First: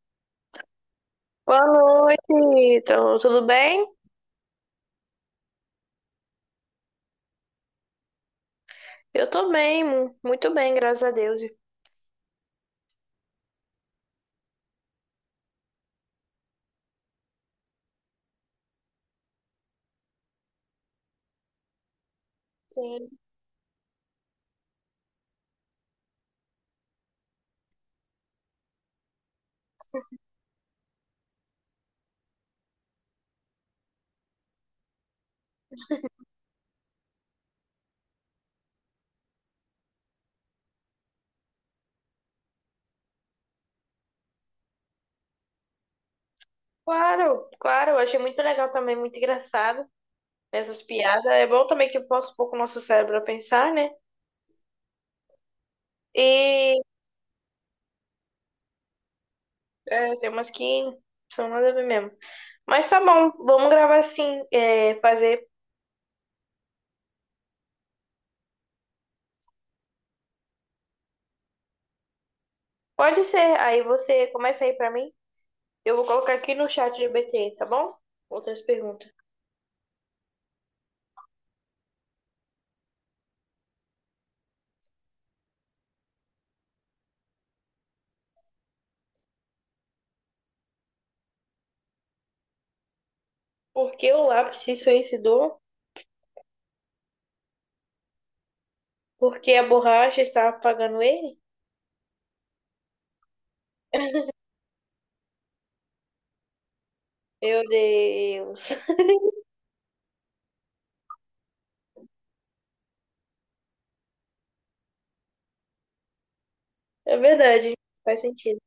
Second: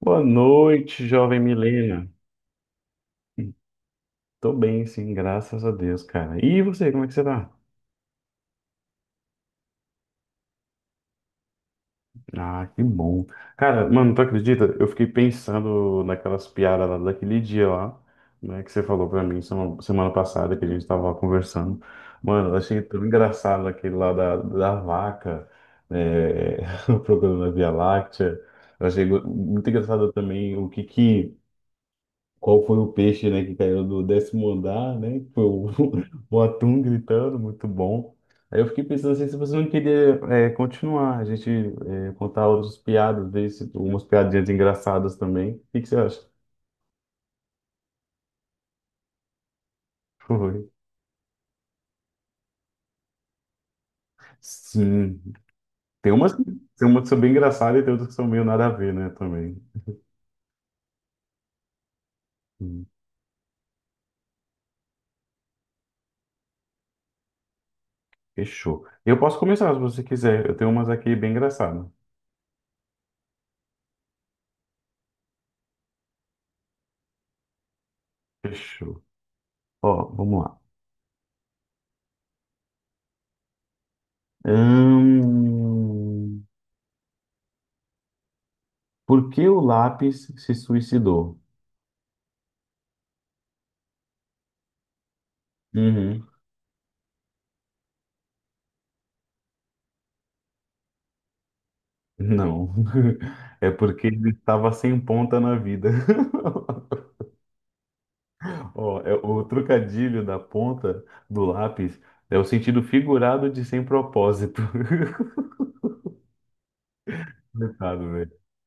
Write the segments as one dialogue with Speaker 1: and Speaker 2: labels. Speaker 1: Boa noite, jovem
Speaker 2: Boa
Speaker 1: Milena.
Speaker 2: noite, então, tudo bem?
Speaker 1: Tô bem, sim, graças a Deus, cara. E você, como é que você tá?
Speaker 2: Eu tô bem, muito bem, graças a Deus.
Speaker 1: Ah, que bom. Cara, mano, tu acredita? Eu fiquei pensando naquelas piadas lá daquele dia lá, né, que você falou pra mim semana passada que a gente tava conversando. Mano, eu achei tão
Speaker 2: Sim.
Speaker 1: engraçado aquele lá da vaca, é, procurando a Via Láctea. Eu achei muito engraçado também o que que qual foi o peixe, né, que caiu do décimo andar, né? Foi o, o atum gritando, muito bom. Aí eu fiquei pensando assim, se você não queria continuar, a gente contar outras piadas, ver se, umas piadinhas engraçadas também. O que que você acha?
Speaker 2: Claro, claro, eu achei muito legal também, muito engraçado
Speaker 1: Foi.
Speaker 2: essas piadas. É bom também que força um pouco o nosso cérebro a pensar, né?
Speaker 1: Sim. Tem umas, que-
Speaker 2: E
Speaker 1: tem umas que são bem engraçadas e tem outras que são meio nada a ver, né, também.
Speaker 2: é, tem umas que são nada a ver mesmo.
Speaker 1: Hum.
Speaker 2: Mas tá bom, vamos gravar assim, é, fazer.
Speaker 1: Fechou. Eu posso começar se você quiser. Eu tenho umas aqui bem engraçadas.
Speaker 2: Pode ser, aí você começa aí pra mim. Eu vou colocar aqui no chat GPT, tá bom? Outras
Speaker 1: Fechou.
Speaker 2: perguntas.
Speaker 1: Ó, vamos lá. Hum, Por que o lápis se suicidou?
Speaker 2: Por que o lápis se suicidou?
Speaker 1: Uhum.
Speaker 2: Por que a borracha estava apagando ele?
Speaker 1: Não. É porque ele estava sem ponta na vida.
Speaker 2: Meu Deus.
Speaker 1: Ó, é, o trocadilho da ponta do lápis é o sentido figurado de sem propósito.
Speaker 2: É verdade,
Speaker 1: Coitado,
Speaker 2: faz
Speaker 1: velho.
Speaker 2: sentido.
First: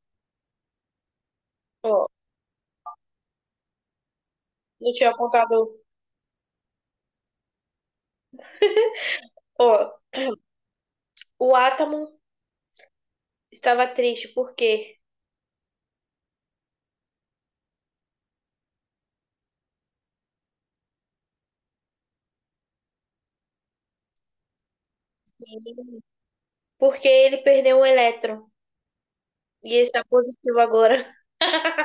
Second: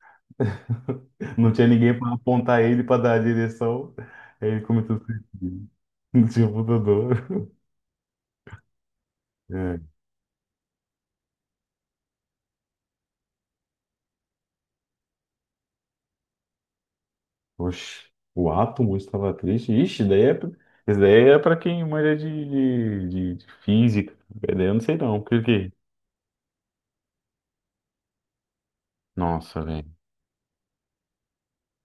Speaker 1: Não tinha ninguém
Speaker 2: Ó,
Speaker 1: para apontar ele para dar a direção. Aí ele
Speaker 2: não
Speaker 1: começou a
Speaker 2: tinha
Speaker 1: suicidar.
Speaker 2: apontado.
Speaker 1: Não tinha apontador. É.
Speaker 2: Ó, o átomo estava triste, por quê?
Speaker 1: Oxe, o átomo estava triste. Ixi, daí esse daí é para quem manja de física. Esse daí eu não sei não. Por quê?
Speaker 2: Porque ele perdeu um elétron.
Speaker 1: Nossa,
Speaker 2: E ele
Speaker 1: velho.
Speaker 2: está positivo agora.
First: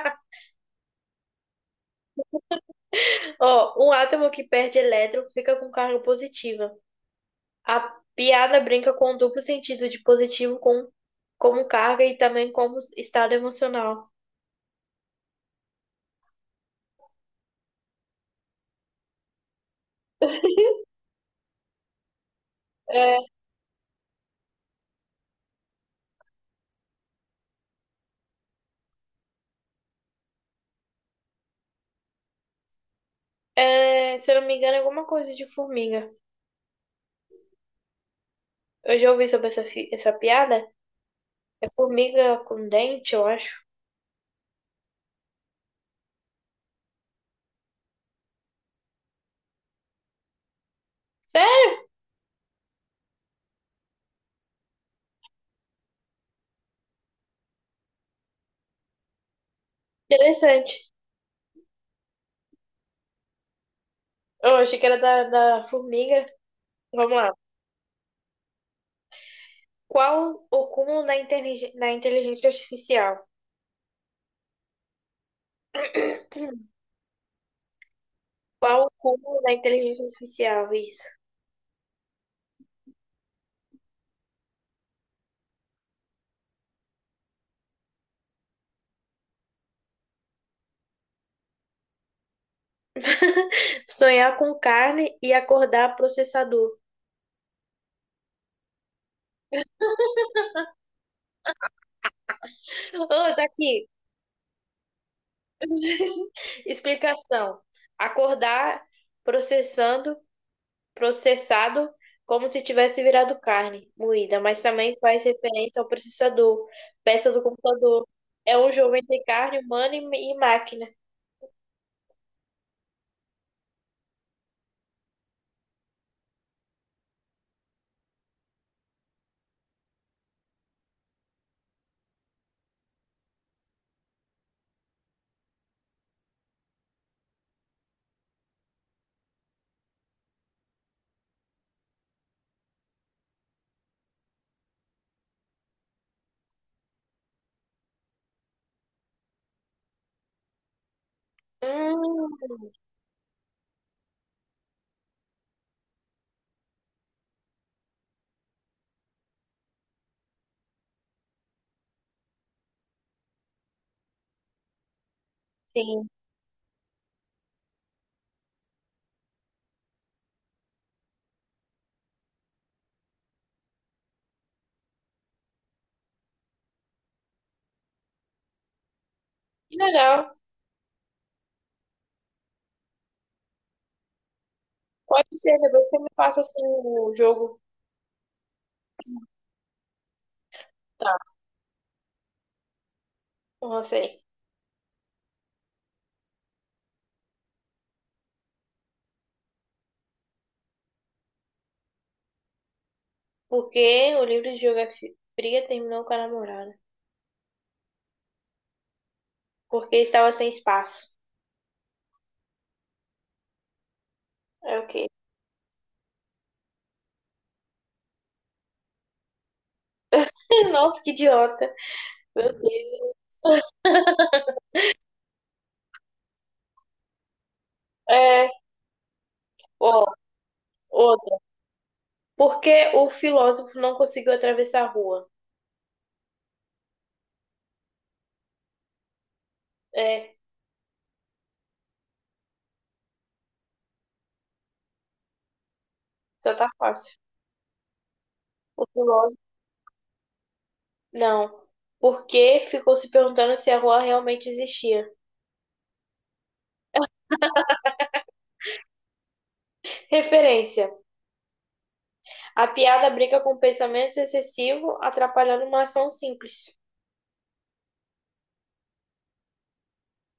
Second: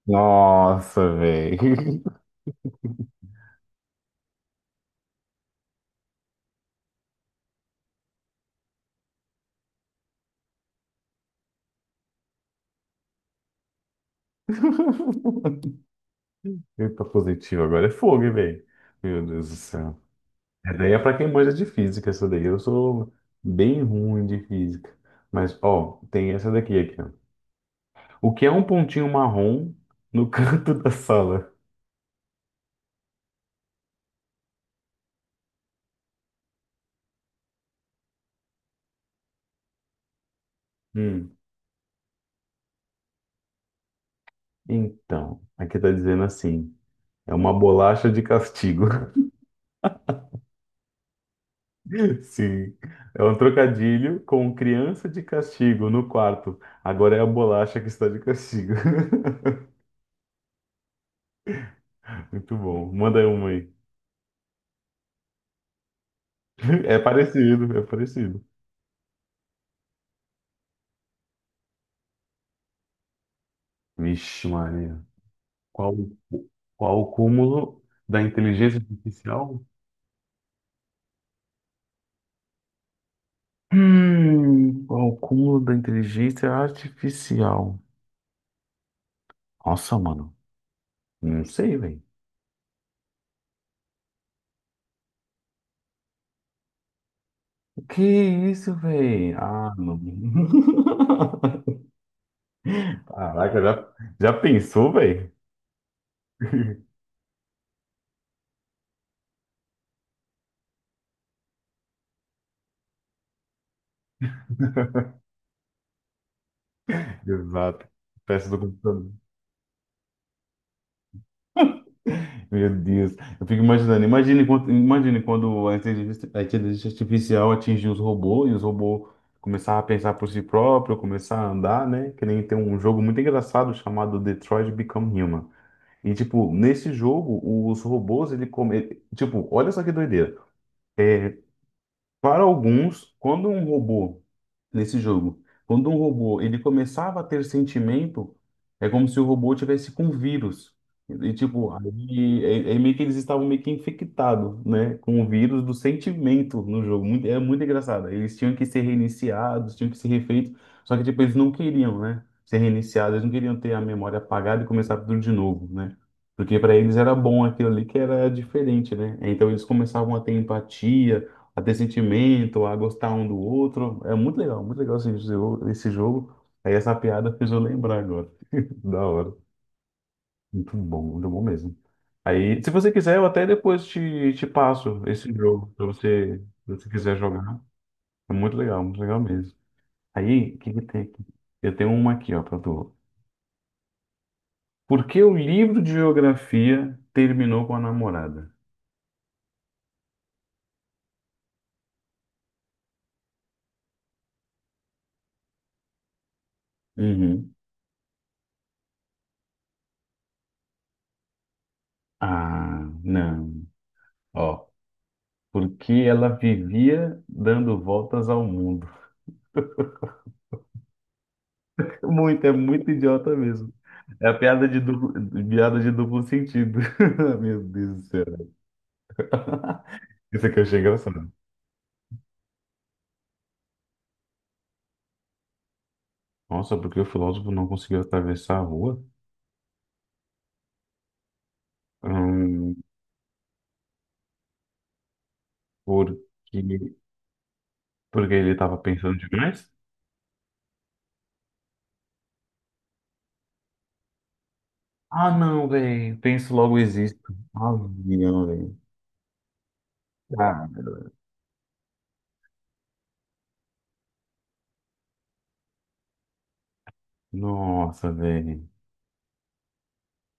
Speaker 1: Nossa, velho.
Speaker 2: Ó, um átomo que perde elétron fica com carga positiva. A piada brinca com o duplo sentido de positivo com, como carga e também como estado emocional.
Speaker 1: Eita, positivo. Agora é fogo, hein, velho. Meu Deus do céu. Essa daí é pra quem manja de física, essa daí. Eu sou
Speaker 2: É,
Speaker 1: bem ruim de física. Mas, ó, tem essa daqui aqui, ó. O que é um pontinho marrom no canto da sala?
Speaker 2: é, se eu não me engano, é alguma coisa de formiga. Eu já ouvi sobre essa, essa piada.
Speaker 1: Hum.
Speaker 2: É formiga com dente, eu acho.
Speaker 1: Então, aqui tá dizendo assim. É uma bolacha de castigo.
Speaker 2: É
Speaker 1: Sim. É um trocadilho com criança de castigo no quarto. Agora é a bolacha que está de castigo.
Speaker 2: interessante.
Speaker 1: Muito bom. Manda aí uma aí.
Speaker 2: Eu achei que era da formiga.
Speaker 1: É
Speaker 2: Vamos lá.
Speaker 1: parecido, é parecido.
Speaker 2: Qual o cúmulo da inteligência artificial?
Speaker 1: Vixe, Maria. Qual, qual o cúmulo da inteligência
Speaker 2: Qual o cúmulo da
Speaker 1: artificial?
Speaker 2: inteligência artificial? Isso.
Speaker 1: Qual o cúmulo da inteligência artificial? Nossa, mano. Não sei, velho.
Speaker 2: Sonhar com carne e acordar processador.
Speaker 1: Que é isso, velho? Ah, não.
Speaker 2: Ah, tá
Speaker 1: Caraca,
Speaker 2: aqui.
Speaker 1: já pensou, velho?
Speaker 2: Explicação. Acordar processando processado como se tivesse virado carne moída, mas também faz referência ao processador, peça do
Speaker 1: Exato.
Speaker 2: computador.
Speaker 1: Peça
Speaker 2: É
Speaker 1: do
Speaker 2: um jogo
Speaker 1: computador.
Speaker 2: entre carne humana e máquina.
Speaker 1: Meu Deus. Eu fico imaginando. Imagine quando a inteligência artificial atingiu os robôs e os robôs começaram a pensar por si próprio, começar a andar, né? Que nem tem um jogo muito engraçado chamado Detroit Become Human. E, tipo, nesse jogo, os robôs, ele come... ele- tipo, olha só que doideira. Para alguns, quando um robô nesse jogo. Quando um robô ele começava a ter sentimento, é como se o robô tivesse com vírus. E tipo,
Speaker 2: Hum,
Speaker 1: aí, é meio que eles estavam meio que infectados, né, com o vírus do sentimento no jogo. É muito engraçado. Eles tinham que ser reiniciados, tinham que ser refeitos. Só que tipo, eles não queriam, né, ser reiniciados. Eles não queriam ter a memória apagada e começar tudo de novo, né?
Speaker 2: sim.
Speaker 1: Porque para eles era bom aquilo ali que era diferente, né? Então eles começavam a ter empatia, a ter sentimento, a gostar um do outro. É muito legal esse jogo. Esse jogo. Aí essa piada fez eu lembrar agora. Da hora.
Speaker 2: Que legal.
Speaker 1: Muito bom mesmo. Aí, se você quiser, eu até depois te passo
Speaker 2: Pode
Speaker 1: esse
Speaker 2: ser,
Speaker 1: jogo, se
Speaker 2: depois você me
Speaker 1: você,
Speaker 2: passa assim
Speaker 1: se você
Speaker 2: o
Speaker 1: quiser jogar.
Speaker 2: jogo.
Speaker 1: É muito legal mesmo. Aí, o que que tem
Speaker 2: Tá,
Speaker 1: aqui? Eu tenho uma aqui, ó, pra tu.
Speaker 2: não sei.
Speaker 1: Por que o livro de geografia terminou com a namorada?
Speaker 2: Porque o livro de geografia terminou com a namorada.
Speaker 1: Uhum.
Speaker 2: Porque estava sem espaço.
Speaker 1: Ah, não. Ó,
Speaker 2: É o quê?
Speaker 1: porque ela vivia dando voltas ao mundo.
Speaker 2: Nossa, que idiota.
Speaker 1: É
Speaker 2: Meu
Speaker 1: muito
Speaker 2: Deus.
Speaker 1: idiota mesmo. É a piada de duplo sentido. Meu Deus do céu.
Speaker 2: É, ó,
Speaker 1: Isso aqui eu achei engraçado.
Speaker 2: outra. Por que o filósofo não conseguiu atravessar a rua?
Speaker 1: Nossa, porque o filósofo não conseguiu atravessar a rua?
Speaker 2: É,
Speaker 1: Hum, porque,
Speaker 2: já tá fácil.
Speaker 1: porque ele estava
Speaker 2: O
Speaker 1: pensando
Speaker 2: filósofo,
Speaker 1: demais?
Speaker 2: não. Porque ficou se perguntando se a rua realmente existia.
Speaker 1: Ah, não, velho. Penso logo existo. Avião, velho. Cara,
Speaker 2: Referência. A piada brinca com pensamento excessivo, atrapalhando uma ação simples.
Speaker 1: nossa, velho.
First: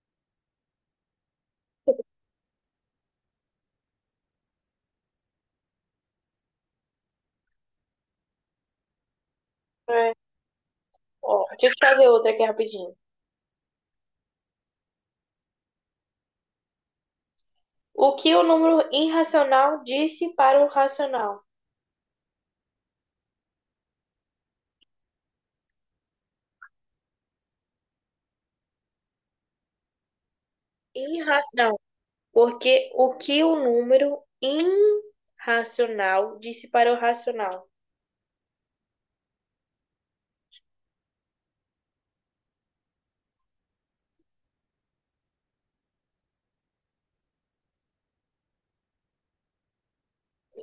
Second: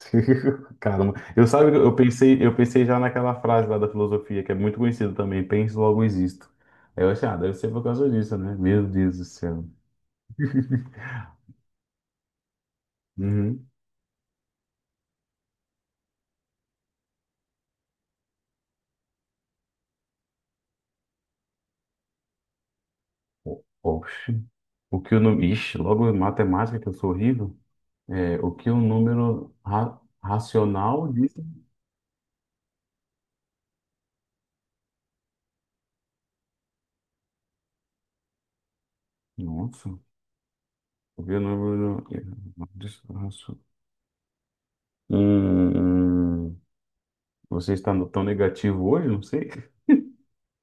Speaker 1: Caramba, eu sabe, eu pensei já naquela frase lá da filosofia, que é muito conhecida também, penso, logo existo. Aí eu achei, ah, deve ser por causa disso, né? Meu Deus do céu.
Speaker 2: É. Ó, deixa eu fazer outra aqui rapidinho.
Speaker 1: Uhum.
Speaker 2: O que o número irracional disse para o racional?
Speaker 1: O- Oxe. O que o número. Ixi, logo em matemática, que eu sou horrível. É, o que o número racional diz.
Speaker 2: Irra... Não, porque o que o número irracional disse para o racional?
Speaker 1: Nossa. O que o número. Hum, você está tão negativo hoje? Não sei.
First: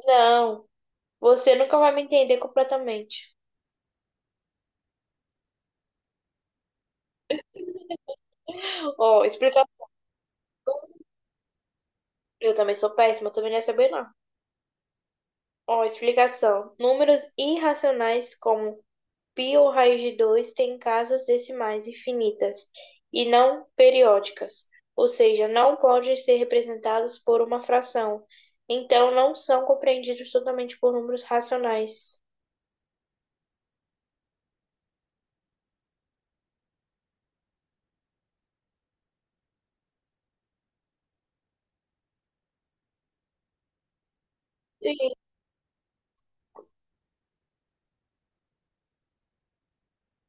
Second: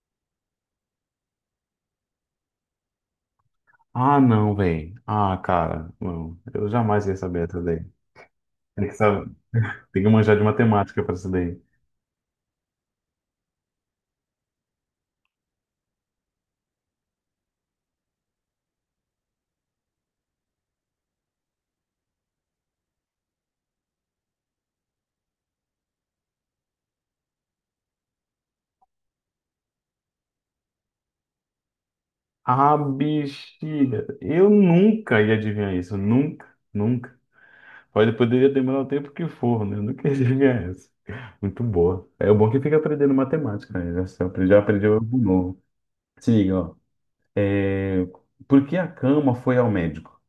Speaker 2: Não, você nunca vai me entender completamente.
Speaker 1: Ah, não, velho. Ah, cara, não. Eu jamais ia saber essa daí. Tem que
Speaker 2: Ó,
Speaker 1: saber,
Speaker 2: explica.
Speaker 1: tem que manjar de matemática pra essa daí.
Speaker 2: Eu também sou péssima, eu também não ia saber não. Ó, explicação. Números irracionais como π ou raiz de 2 têm casas decimais infinitas e não periódicas, ou seja, não podem ser representados por uma fração. Então, não são compreendidos totalmente por números racionais.
Speaker 1: Ah, bexiga. Eu nunca ia adivinhar isso. Nunca, nunca. Pode, poderia demorar o tempo que for, né? Eu nunca ia adivinhar isso. Muito boa. É o bom é que fica aprendendo matemática, né? Já aprendi
Speaker 2: E
Speaker 1: algo novo. Se liga, ó. É, por que a cama foi ao médico?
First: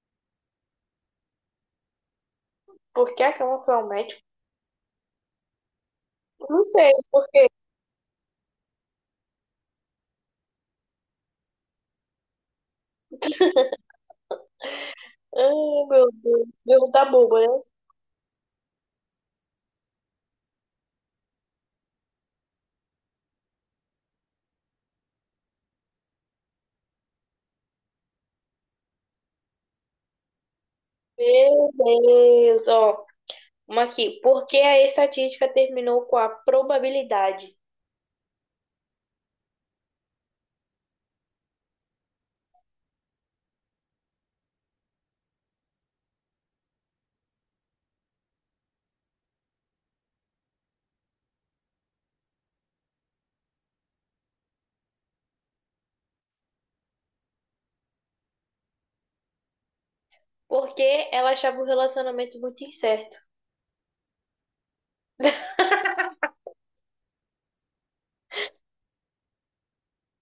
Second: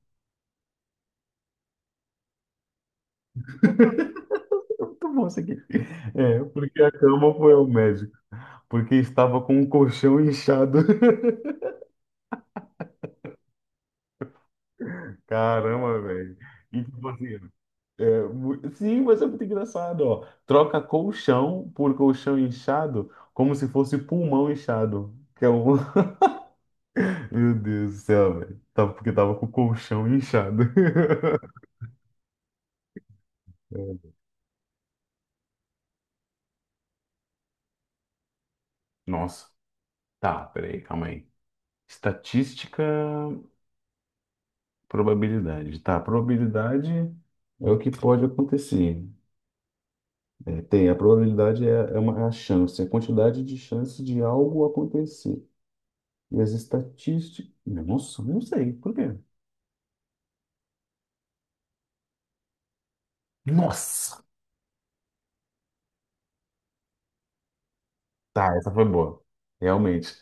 Speaker 2: por que a cama foi ao médico?
Speaker 1: Muito bom isso aqui. É,
Speaker 2: Não
Speaker 1: por que a
Speaker 2: sei, por
Speaker 1: cama
Speaker 2: quê?
Speaker 1: foi ao médico? Porque estava com o colchão inchado.
Speaker 2: Ai,
Speaker 1: Caramba,
Speaker 2: meu
Speaker 1: velho.
Speaker 2: Deus.
Speaker 1: E
Speaker 2: Pergunta
Speaker 1: tipo assim,
Speaker 2: boba, né?
Speaker 1: sim, mas é muito engraçado, ó. Troca colchão por colchão inchado, como se fosse pulmão inchado. Que é um... Meu Deus do céu, velho. Porque tava com o colchão inchado.
Speaker 2: Meu Deus. Ó, uma
Speaker 1: É.
Speaker 2: aqui. Por que a estatística terminou com a probabilidade?
Speaker 1: Nossa. Tá, peraí, calma aí. Estatística, probabilidade. Tá, probabilidade é o que pode acontecer. A probabilidade é é a chance, a quantidade de chance de algo acontecer. E as estatísticas. Nossa, não sei. Por quê?
Speaker 2: Porque ela achava o relacionamento muito incerto.
Speaker 1: Nossa! Tá, essa foi boa. Realmente.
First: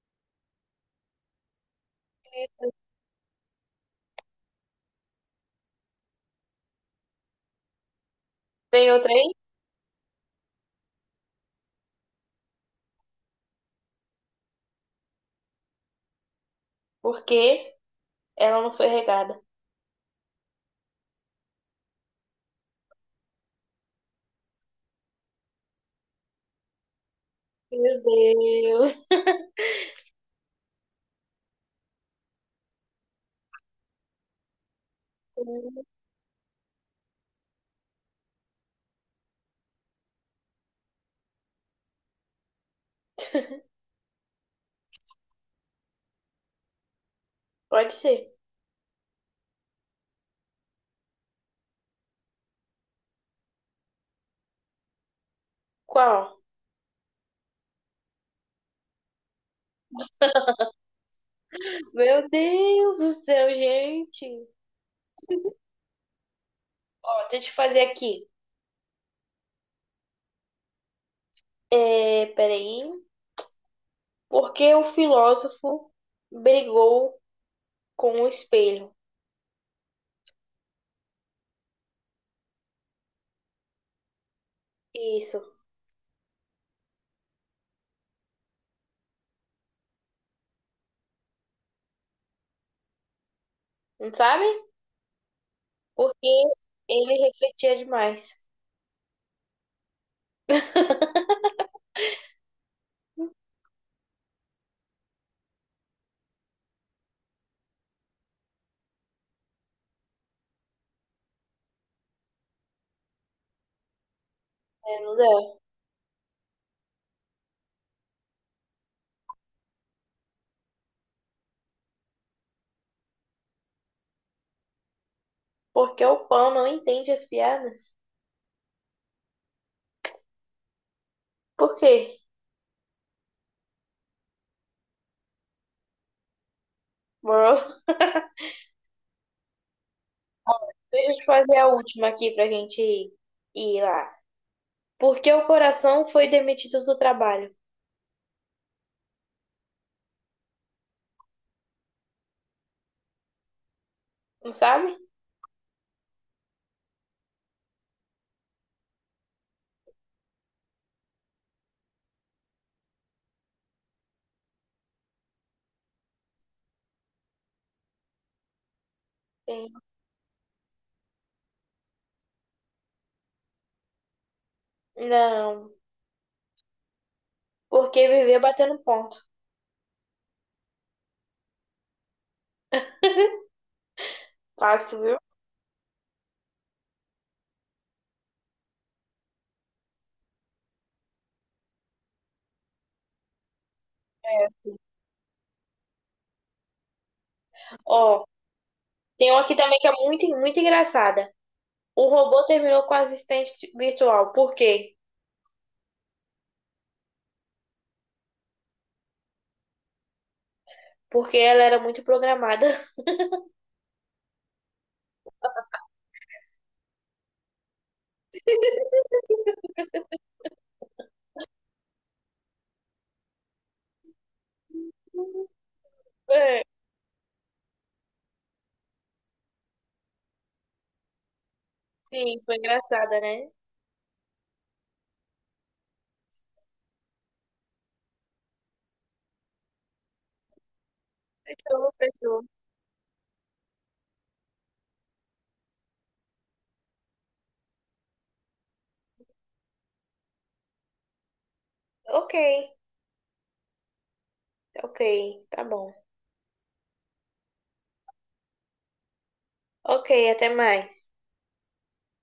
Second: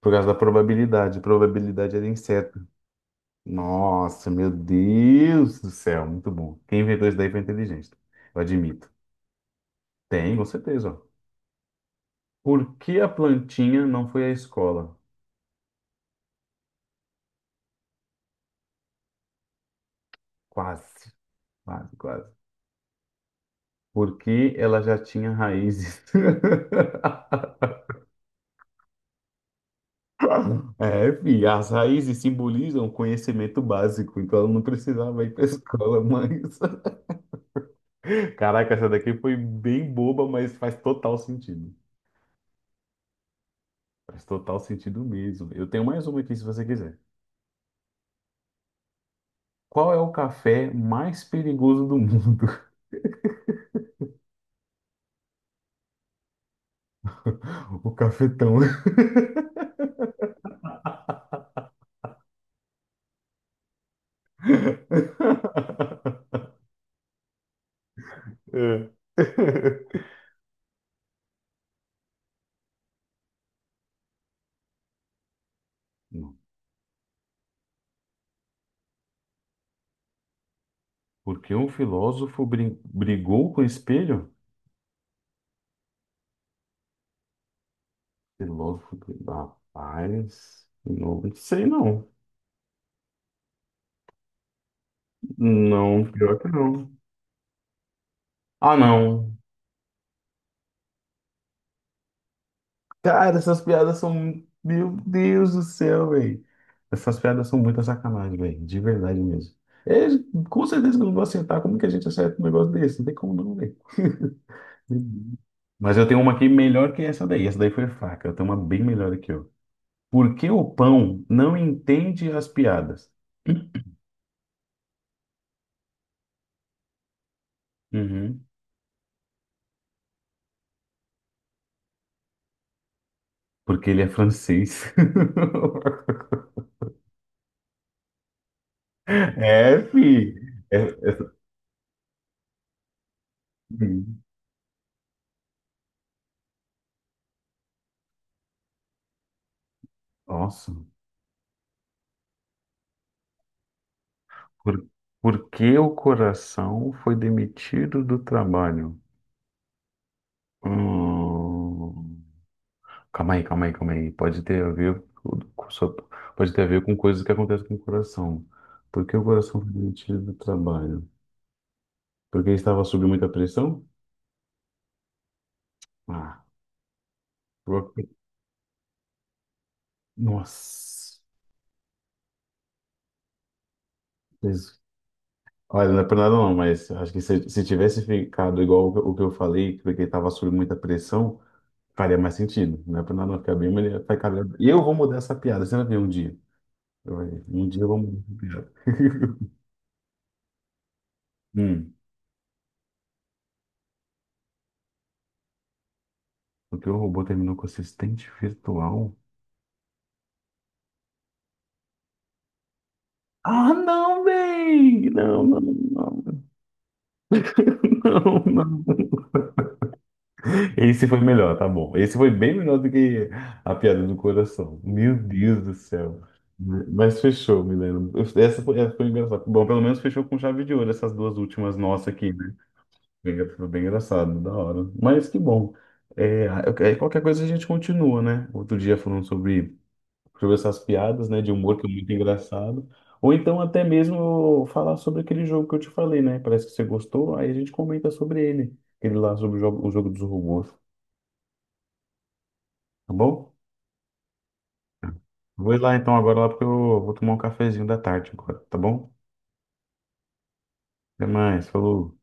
Speaker 1: Por causa da probabilidade. Probabilidade era inseto. Nossa, meu Deus do céu. Muito bom. Quem inventou isso daí foi inteligente. Eu admito.
Speaker 2: Tem outra aí?
Speaker 1: Tem, com certeza. Ó. Por que a plantinha não foi à escola?
Speaker 2: Porque ela não foi regada.
Speaker 1: Quase, quase. Porque ela já tinha raízes.
Speaker 2: Meu Deus.
Speaker 1: É, filho, as raízes simbolizam o conhecimento básico, então ela não precisava ir para escola, mas. Caraca, essa daqui foi bem boba, mas faz total sentido. Faz total sentido mesmo. Eu tenho mais uma aqui se você quiser.
Speaker 2: Pode ser.
Speaker 1: Qual é o café mais perigoso do mundo?
Speaker 2: Qual?
Speaker 1: O cafetão.
Speaker 2: Meu Deus do céu, gente. Ó, deixa eu fazer aqui.
Speaker 1: É.
Speaker 2: É, peraí. Por que o filósofo
Speaker 1: Não.
Speaker 2: brigou com o espelho?
Speaker 1: Porque um filósofo brigou com o espelho?
Speaker 2: Isso.
Speaker 1: Filósofo, rapaz, não sei não.
Speaker 2: Não sabe?
Speaker 1: Não,
Speaker 2: Porque
Speaker 1: pior que não.
Speaker 2: ele refletia demais.
Speaker 1: Ah, não. Cara, essas piadas Meu Deus do céu, velho. Essas piadas são muita sacanagem, velho. De verdade mesmo. É, com certeza que eu não vou aceitar. Como que a gente acerta um negócio desse? Não tem como não, velho.
Speaker 2: É, não dá.
Speaker 1: Mas eu tenho uma aqui melhor que essa daí. Essa daí foi fraca. Eu tenho uma bem melhor aqui, ó. Por que o pão não entende as piadas?
Speaker 2: Porque o pão não entende as piadas.
Speaker 1: Uhum.
Speaker 2: Por quê?
Speaker 1: Porque ele é francês.
Speaker 2: Moroso?
Speaker 1: É, fi. É-
Speaker 2: Deixa eu te
Speaker 1: é-
Speaker 2: fazer a última aqui pra gente ir, ir lá.
Speaker 1: hum,
Speaker 2: Por que o coração foi demitido do trabalho?
Speaker 1: Nossa.
Speaker 2: Não
Speaker 1: Por,
Speaker 2: sabe?
Speaker 1: por que o coração foi demitido do trabalho? Hum, calma aí. Pode ter a ver pode ter a ver com coisas que acontecem com o coração. Por que o coração foi
Speaker 2: Sim.
Speaker 1: demitido do trabalho? Porque estava sob muita pressão?
Speaker 2: Não.
Speaker 1: Ah, por-
Speaker 2: Porque viver batendo ponto.
Speaker 1: nossa. Isso-
Speaker 2: Fácil, viu?
Speaker 1: Olha, não é por nada não, mas acho que se tivesse ficado igual o que eu falei, porque estava sob muita pressão, faria mais sentido. Não é por nada não ficar bem, mas ele vai ficar. E
Speaker 2: Essa.
Speaker 1: eu vou mudar essa piada, você vai ver um dia. Um dia vamos
Speaker 2: Ó,
Speaker 1: recuperar.
Speaker 2: tem uma aqui também que é muito, muito engraçada.
Speaker 1: Hum,
Speaker 2: O robô terminou com a assistente virtual. Por quê?
Speaker 1: o teu robô terminou com assistente virtual?
Speaker 2: Porque ela era muito programada.
Speaker 1: Ah, não, véi! Não, não, não, não, não. Esse foi melhor, tá bom. Esse foi bem melhor do que a piada do coração. Meu Deus do céu.
Speaker 2: É,
Speaker 1: Mas fechou, Milena. Essa foi engraçada. Bom, pelo menos fechou com chave de ouro essas duas últimas nossas aqui,
Speaker 2: sim,
Speaker 1: né?
Speaker 2: foi engraçada,
Speaker 1: Bem,
Speaker 2: né?
Speaker 1: foi bem engraçado, da hora. Mas que bom. É, qualquer coisa a gente continua, né? Outro dia falando sobre essas piadas, né, de humor que é
Speaker 2: Fechou,
Speaker 1: muito
Speaker 2: fechou.
Speaker 1: engraçado. Ou então até mesmo falar sobre aquele jogo que eu te falei, né? Parece que você gostou, aí a gente comenta sobre ele, aquele lá sobre o jogo dos robôs,
Speaker 2: Ok.
Speaker 1: tá bom?
Speaker 2: Ok, tá
Speaker 1: Vou ir
Speaker 2: bom.
Speaker 1: lá então agora lá porque eu vou tomar um cafezinho da tarde agora, tá bom?
Speaker 2: Ok, até mais.
Speaker 1: Até mais, falou.